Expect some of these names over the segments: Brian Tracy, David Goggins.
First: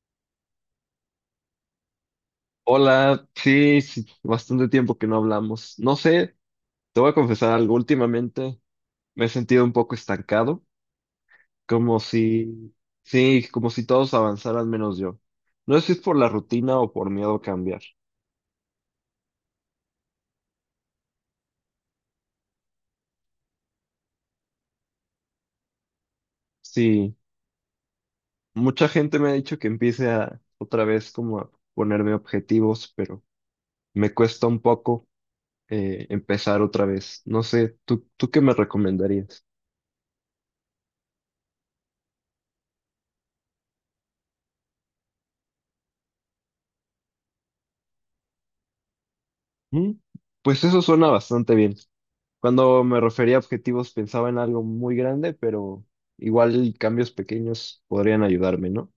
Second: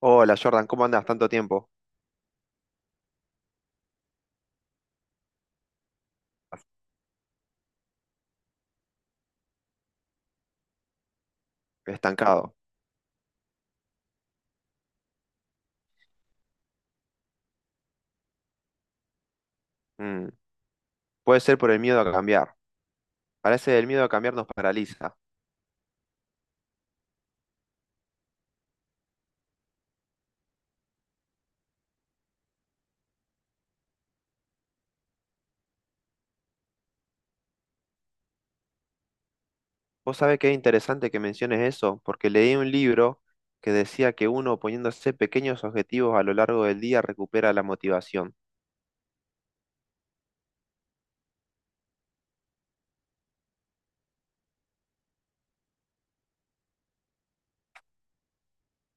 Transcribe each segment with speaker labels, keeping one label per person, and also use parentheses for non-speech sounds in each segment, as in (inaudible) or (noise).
Speaker 1: Hola Jordan, ¿cómo andas? Tanto tiempo.
Speaker 2: Hola, sí, sí, bastante tiempo que no hablamos. No sé, te voy a confesar algo. Últimamente me he sentido un poco estancado, como
Speaker 1: Estancado.
Speaker 2: si, sí, como si todos avanzaran menos yo. No sé si es por la rutina o por miedo a cambiar.
Speaker 1: Mm. Puede ser por el miedo a cambiar. Parece que el miedo a cambiar nos paraliza.
Speaker 2: Sí, mucha gente me ha dicho que empiece a otra vez como a ponerme objetivos, pero me cuesta un poco empezar otra vez. No sé, ¿tú qué me recomendarías?
Speaker 1: Vos sabés qué interesante que menciones eso, porque leí un libro que decía que uno poniéndose pequeños objetivos a lo largo del día recupera la motivación.
Speaker 2: Mm, Pues eso suena bastante bien. Cuando me refería a objetivos, pensaba en algo muy grande, pero igual cambios pequeños podrían ayudarme, ¿no?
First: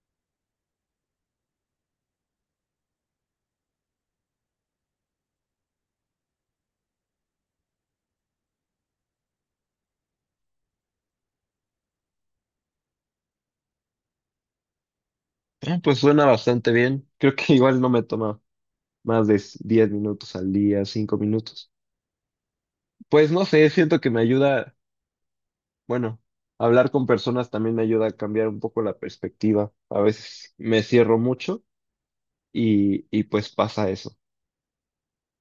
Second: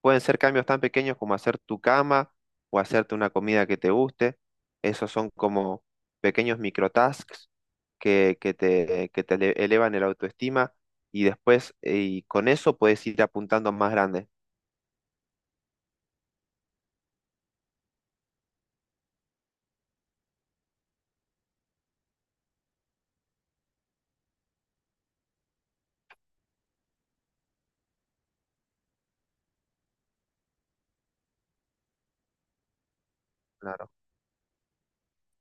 Speaker 1: Pueden ser cambios tan pequeños como hacer tu cama o hacerte una comida que te guste. Esos son como pequeños microtasks que te elevan el autoestima y después y con eso puedes ir apuntando más grande.
Speaker 2: Ah, pues suena bastante bien. Creo que (laughs) igual no me toma más de 10 minutos al día, 5 minutos. Pues no sé, siento que me ayuda, bueno, hablar con personas también me ayuda a cambiar un poco la perspectiva. A veces me cierro mucho y pues pasa
Speaker 1: Claro,
Speaker 2: eso.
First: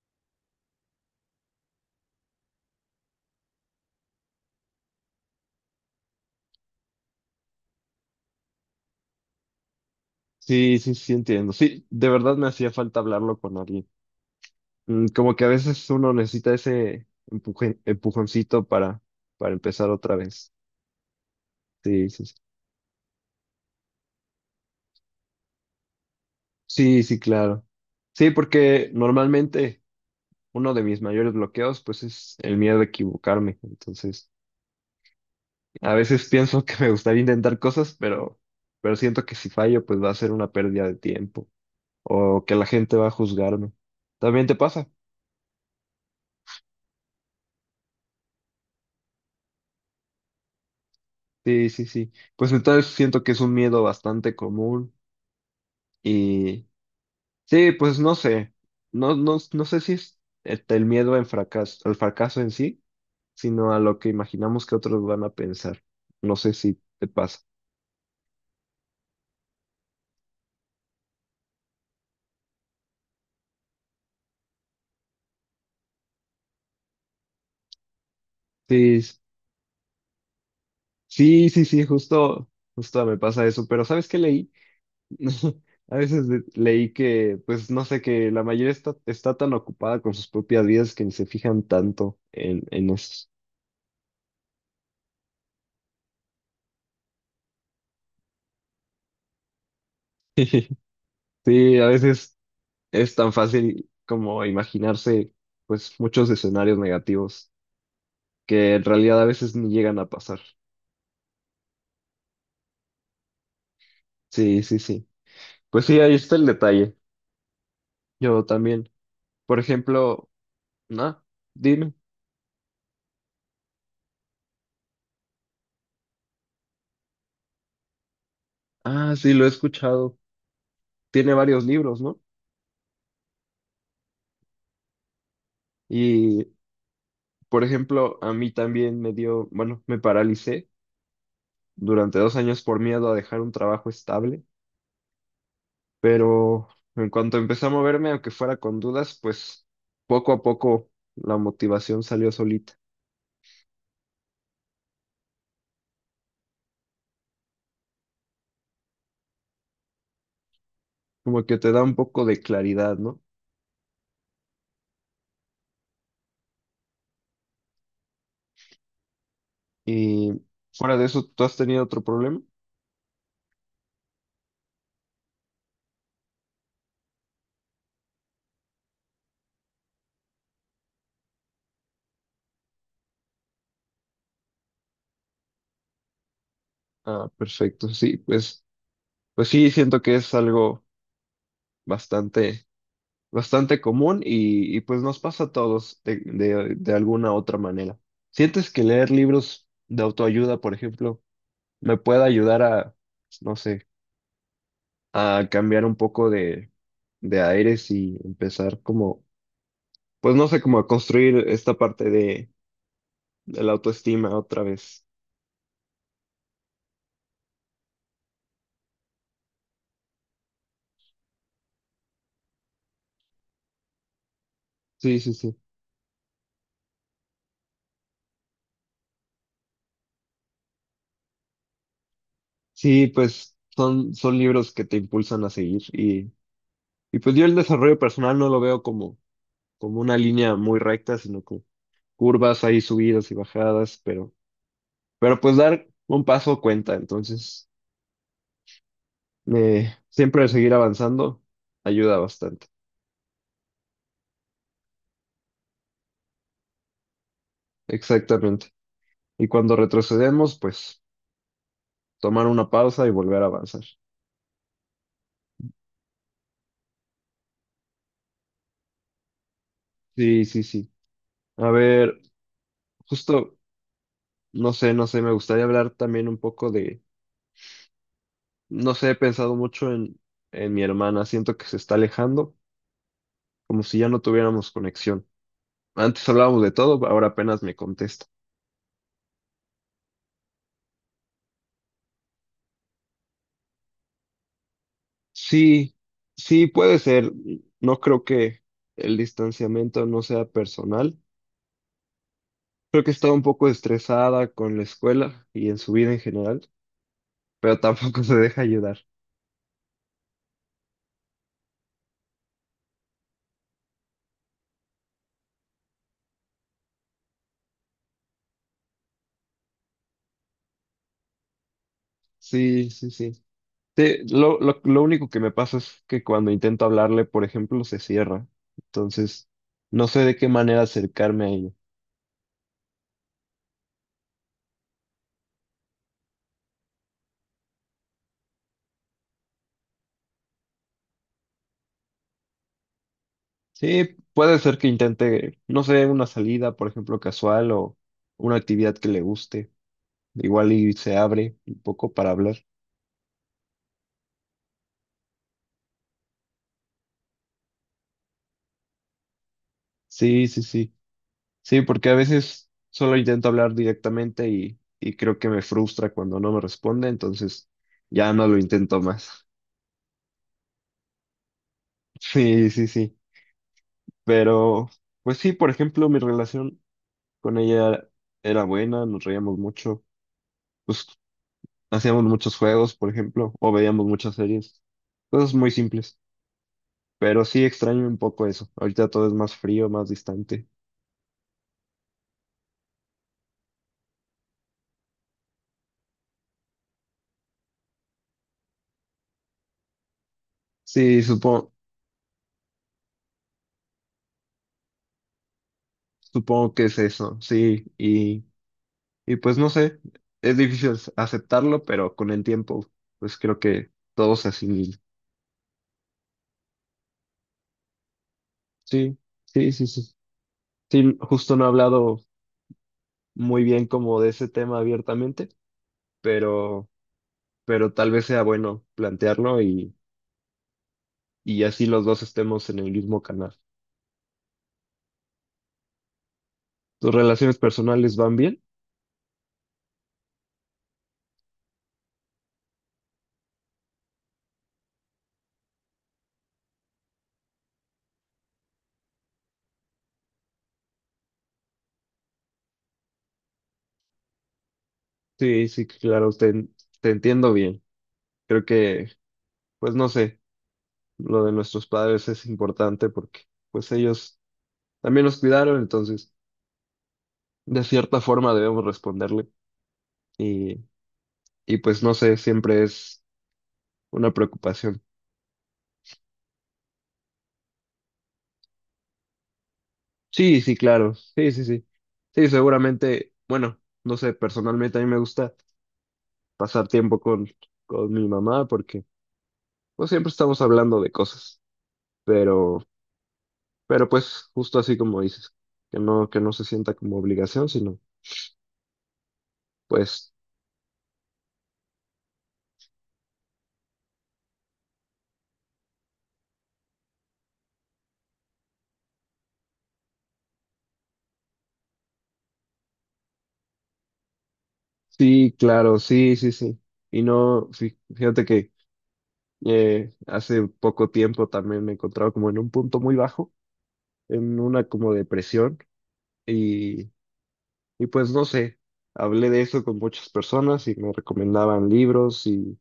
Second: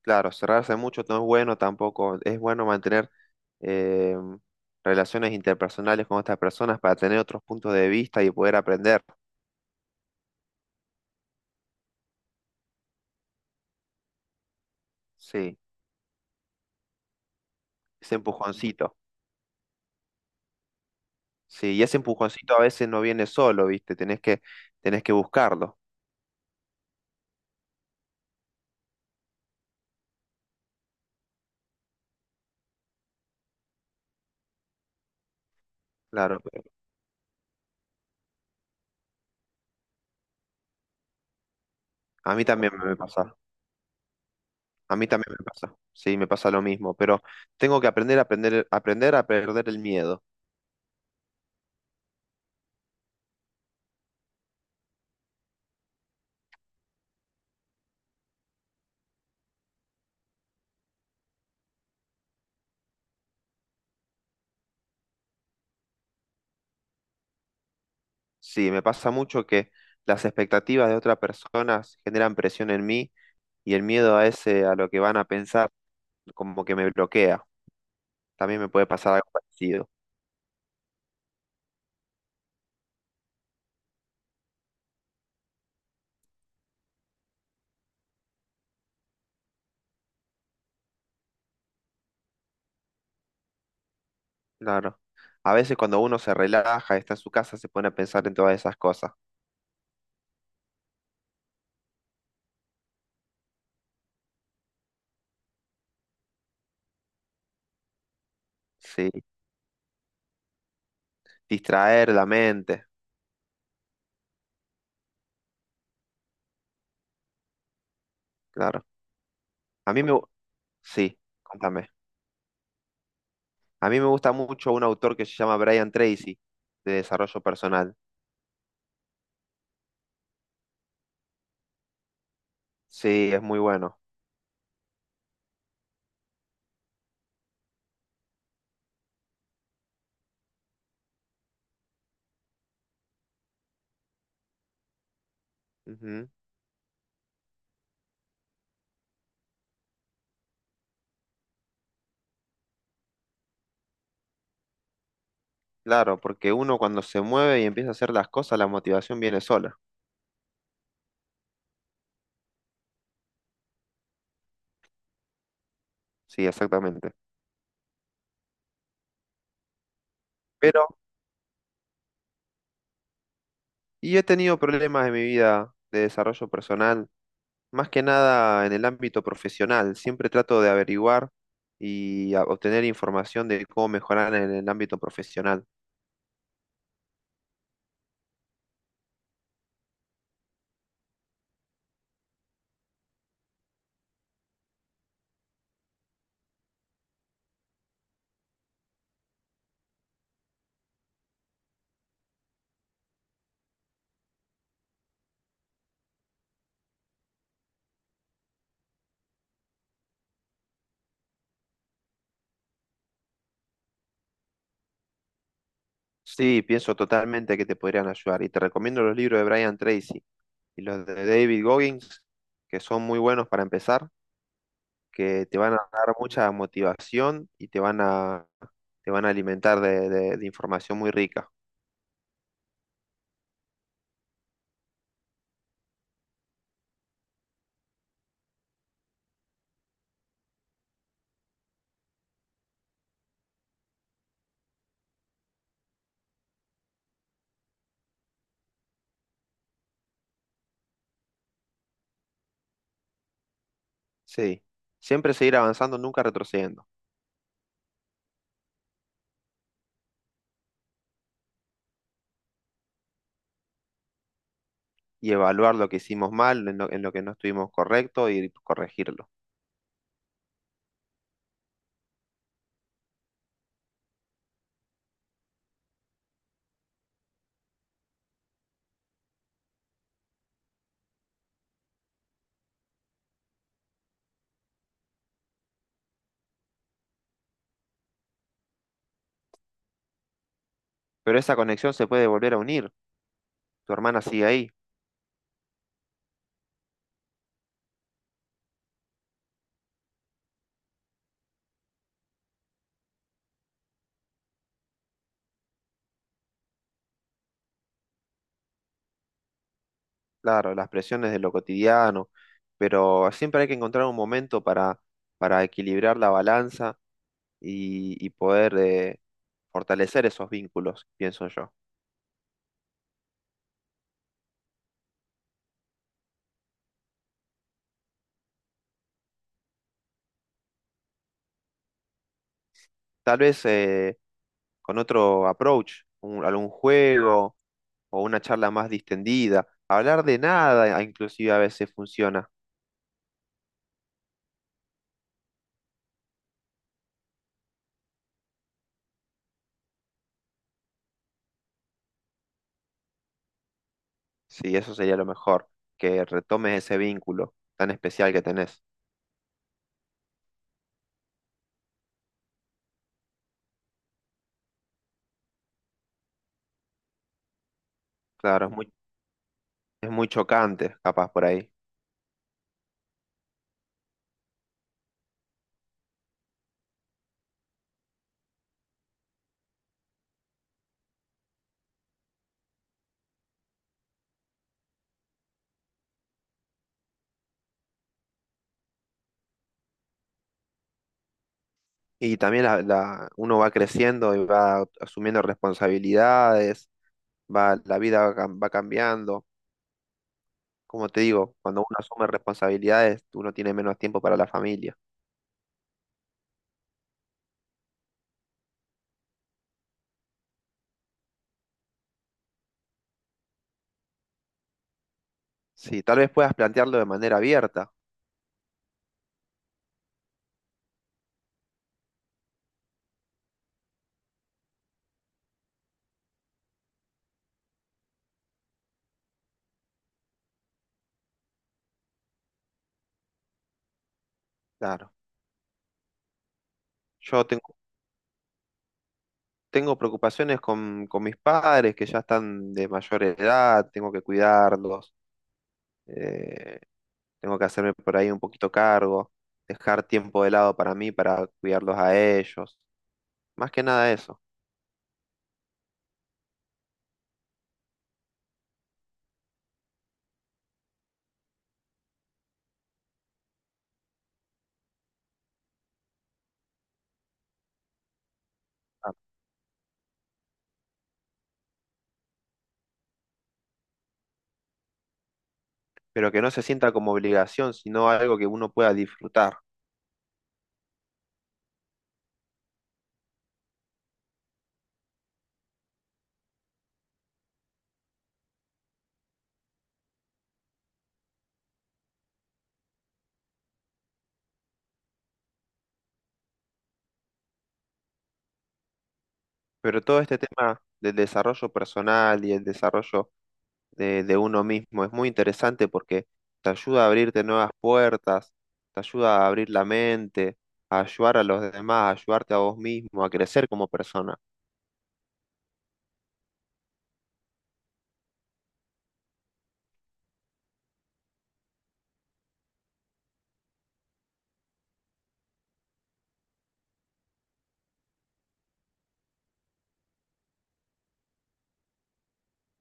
Speaker 1: claro, cerrarse mucho no es bueno tampoco. Es bueno mantener eh, relaciones interpersonales con otras personas para tener otros puntos de vista y poder aprender.
Speaker 2: Sí, sí, sí, entiendo. Sí, de verdad me hacía falta hablarlo con alguien. Como que a
Speaker 1: Sí,
Speaker 2: veces uno necesita ese
Speaker 1: ese
Speaker 2: empujoncito
Speaker 1: empujoncito.
Speaker 2: para empezar otra vez.
Speaker 1: Sí, y ese
Speaker 2: Sí, sí, sí.
Speaker 1: empujoncito a veces no viene solo, ¿viste? Tenés que buscarlo.
Speaker 2: Sí, sí, claro. Sí, porque normalmente uno de mis mayores bloqueos, pues, es el miedo a equivocarme. Entonces, a veces
Speaker 1: Claro, pero
Speaker 2: pienso que me gustaría intentar cosas, pero siento que si fallo, pues va a ser una pérdida de tiempo
Speaker 1: a
Speaker 2: o
Speaker 1: mí
Speaker 2: que la
Speaker 1: también me
Speaker 2: gente va a
Speaker 1: pasa.
Speaker 2: juzgarme. ¿También te pasa?
Speaker 1: A mí también me pasa. Sí, me pasa lo mismo, pero tengo que aprender a perder el miedo.
Speaker 2: Sí, sí, sí. Pues entonces siento que es un miedo bastante común. Sí, pues no sé. No, no, no sé si es el miedo en fracaso, al fracaso en sí, sino a lo que imaginamos que otros van a pensar. No sé si te pasa.
Speaker 1: Sí, me pasa mucho que las expectativas de otras personas generan presión en mí y el miedo a ese, a lo que van a pensar, como que me bloquea. También me puede
Speaker 2: Sí,
Speaker 1: pasar algo parecido.
Speaker 2: sí, sí, sí, justo, justo me pasa eso. Pero ¿sabes qué leí? (laughs) A veces leí que, pues no sé, que la mayoría está tan ocupada con sus propias vidas que ni se fijan tanto en eso.
Speaker 1: Claro. A veces cuando uno se relaja, está en su casa, se pone a pensar en todas esas cosas.
Speaker 2: (laughs) Sí, a veces es tan fácil como imaginarse, pues, muchos escenarios negativos, que en
Speaker 1: Sí.
Speaker 2: realidad a veces ni llegan a pasar.
Speaker 1: Distraer la mente.
Speaker 2: Sí, sí, sí. Pues sí, ahí está el detalle. Yo
Speaker 1: Claro.
Speaker 2: también. Por
Speaker 1: A mí me... gu-
Speaker 2: ejemplo,
Speaker 1: Sí,
Speaker 2: no,
Speaker 1: contame.
Speaker 2: dime.
Speaker 1: A mí me gusta mucho un autor que se llama Brian Tracy, de desarrollo personal.
Speaker 2: Ah, sí, lo he escuchado. Tiene varios libros, ¿no?
Speaker 1: Sí, es muy bueno.
Speaker 2: Y, por ejemplo, a mí también me dio, bueno, me paralicé durante 2 años por miedo a dejar un trabajo estable,
Speaker 1: Ujú.
Speaker 2: pero en cuanto empecé a moverme, aunque fuera con dudas, pues poco a poco la motivación salió solita.
Speaker 1: Claro, porque uno cuando se mueve y empieza a hacer las cosas, la motivación viene sola.
Speaker 2: Como que te da un poco de claridad, ¿no?
Speaker 1: Sí, exactamente.
Speaker 2: Y
Speaker 1: Pero
Speaker 2: fuera de eso, ¿tú has tenido otro problema?
Speaker 1: y yo he tenido problemas en mi vida de desarrollo personal, más que nada en el ámbito profesional. Siempre trato de averiguar y obtener información de cómo mejorar en el ámbito profesional.
Speaker 2: Ah, perfecto. Sí, pues, sí, siento que es algo bastante, bastante común y pues nos pasa a todos de alguna otra manera. ¿Sientes que leer libros de autoayuda, por ejemplo, me puede ayudar a, pues, no sé, a cambiar un poco de, aires y empezar como, pues no sé, como a construir esta parte de, la autoestima otra vez?
Speaker 1: Sí, pienso totalmente que te podrían ayudar y te recomiendo los libros de Brian Tracy y los de David Goggins, que son muy buenos para empezar,
Speaker 2: Sí, sí,
Speaker 1: que
Speaker 2: sí.
Speaker 1: te van a dar mucha motivación y te van a alimentar de información muy rica.
Speaker 2: Sí, pues son libros que te impulsan a seguir y pues yo el desarrollo personal no lo veo como, una línea muy recta, sino como curvas ahí, subidas y bajadas, pero pues dar un paso cuenta, entonces siempre seguir avanzando ayuda bastante,
Speaker 1: Sí, siempre seguir avanzando, nunca retrocediendo.
Speaker 2: exactamente. Y cuando retrocedemos, pues tomar una pausa y volver a avanzar.
Speaker 1: Y evaluar lo que hicimos mal, en lo que no estuvimos correcto y corregirlo.
Speaker 2: Sí, sí, sí. A ver, justo, no sé, me gustaría hablar también un poco de. No sé, he pensado mucho en mi hermana. Siento que se está alejando, como si ya no tuviéramos conexión. Antes hablábamos de todo, ahora apenas me contesta.
Speaker 1: Pero esa conexión se puede volver a unir. Tu hermana sigue ahí,
Speaker 2: Sí, sí, puede ser. No creo que el distanciamiento no sea personal. Creo que estaba un poco estresada con la escuela y en su vida en general, pero tampoco (laughs) se deja ayudar.
Speaker 1: claro, las presiones de lo cotidiano, pero siempre hay que encontrar un para equilibrar la balanza y poder fortalecer esos vínculos, pienso yo.
Speaker 2: Sí, sí, sí. Sí, lo único que me pasa es que cuando intento hablarle, por ejemplo, se cierra. Entonces, no sé de qué manera acercarme a ella.
Speaker 1: Tal vez con otro approach, algún juego o una charla más distendida. Hablar de nada, ah, inclusive a veces funciona.
Speaker 2: Sí, puede ser que intente, no sé, una salida, por ejemplo, casual o una actividad que le guste. Igual y se abre un poco para hablar.
Speaker 1: Sí, eso sería lo mejor, que retomes ese vínculo tan especial que tenés.
Speaker 2: Sí, sí, sí. Sí, porque a veces solo intento hablar directamente y creo que me frustra cuando no me responde, entonces ya no lo
Speaker 1: Claro,
Speaker 2: intento más. (laughs)
Speaker 1: es muy chocante, capaz por ahí.
Speaker 2: Sí, sí, sí. Pero, pues sí, por ejemplo, mi relación con ella era buena, nos reíamos mucho, pues hacíamos muchos juegos, por ejemplo, o veíamos muchas series, cosas muy simples. Pero sí extraño un poco eso. Ahorita todo es más frío, más distante.
Speaker 1: Y también uno va creciendo y va asumiendo responsabilidades, la vida va cambiando. Como
Speaker 2: Sí,
Speaker 1: te digo,
Speaker 2: supongo,
Speaker 1: cuando uno asume responsabilidades, uno tiene menos tiempo para la familia.
Speaker 2: supongo que es eso, sí. Y pues no sé, es difícil aceptarlo, pero con el tiempo, pues creo que todo se asimila.
Speaker 1: Sí, tal vez puedas plantearlo de manera abierta.
Speaker 2: Sí, sí, sí, sí. Sí, justo no he hablado muy bien como de ese tema abiertamente, pero, pero, tal vez sea bueno plantearlo y así los dos estemos en el mismo canal.
Speaker 1: Claro,
Speaker 2: ¿Tus
Speaker 1: yo
Speaker 2: relaciones
Speaker 1: tengo,
Speaker 2: personales van bien?
Speaker 1: tengo preocupaciones con mis padres que ya están de mayor edad, tengo que cuidarlos eh, tengo que hacerme por ahí un poquito cargo, dejar tiempo de lado para mí, para cuidarlos a ellos, más que nada eso.
Speaker 2: Sí, sí, claro, te entiendo bien. Creo que, pues no sé, lo de nuestros padres es importante porque pues ellos también nos cuidaron, entonces de cierta forma debemos
Speaker 1: Ah,
Speaker 2: responderle y, y pues no sé, siempre es una preocupación.
Speaker 1: pero que no se sienta como obligación, sino algo que uno pueda disfrutar.
Speaker 2: Sí, sí, claro, sí, sí, sí. Sí, seguramente, bueno, no sé, personalmente a mí me gusta pasar tiempo con, mi mamá porque pues siempre estamos hablando de cosas, pero, pero, pues justo así como dices, que no se sienta como obligación, sino
Speaker 1: Pero todo
Speaker 2: pues.
Speaker 1: este tema del desarrollo personal y el desarrollo de uno mismo es muy interesante porque te ayuda a abrirte nuevas puertas, te ayuda a abrir la mente, a ayudar a los demás, a ayudarte a vos mismo, a crecer como persona.
Speaker 2: Sí, claro, sí, sí, sí. Y no, sí, fíjate que hace poco tiempo también me encontraba como en un punto muy bajo, en una como depresión, y, y pues no sé, hablé de eso con muchas personas y me recomendaban libros y,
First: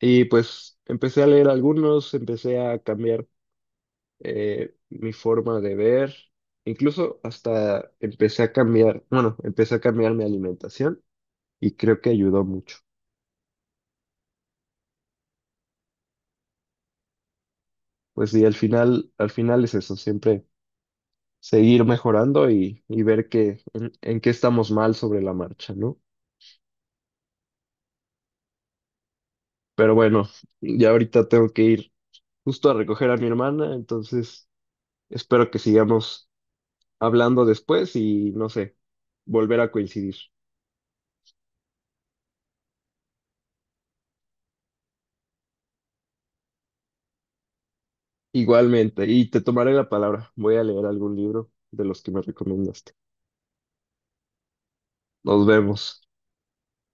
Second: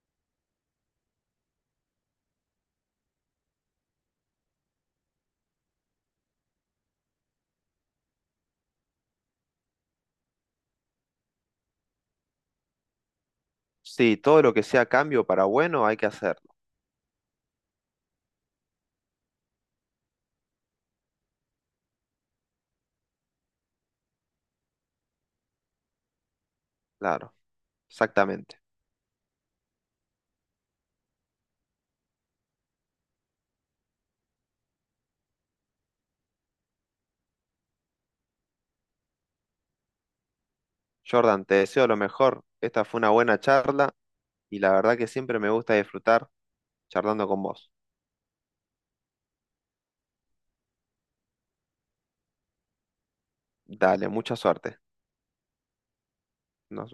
Speaker 2: y pues empecé a leer algunos, empecé a cambiar mi forma de ver, incluso hasta empecé a cambiar, bueno, empecé a cambiar mi alimentación y creo que ayudó mucho.
Speaker 1: Sí, todo lo que sea cambio para bueno hay que hacerlo,
Speaker 2: Pues sí, al final es eso, siempre seguir mejorando y ver que, en qué estamos mal sobre la marcha, ¿no?
Speaker 1: claro. Exactamente.
Speaker 2: Pero bueno, ya ahorita tengo que ir justo a recoger a mi hermana, entonces espero que sigamos hablando después y no sé, volver a coincidir.
Speaker 1: Jordan, te deseo lo mejor. Esta fue una buena charla y la verdad que siempre me gusta disfrutar charlando con vos.
Speaker 2: Igualmente, y te tomaré la palabra, voy a leer algún libro de los que me recomendaste.
Speaker 1: Dale, mucha suerte.
Speaker 2: Nos vemos.
Speaker 1: Nos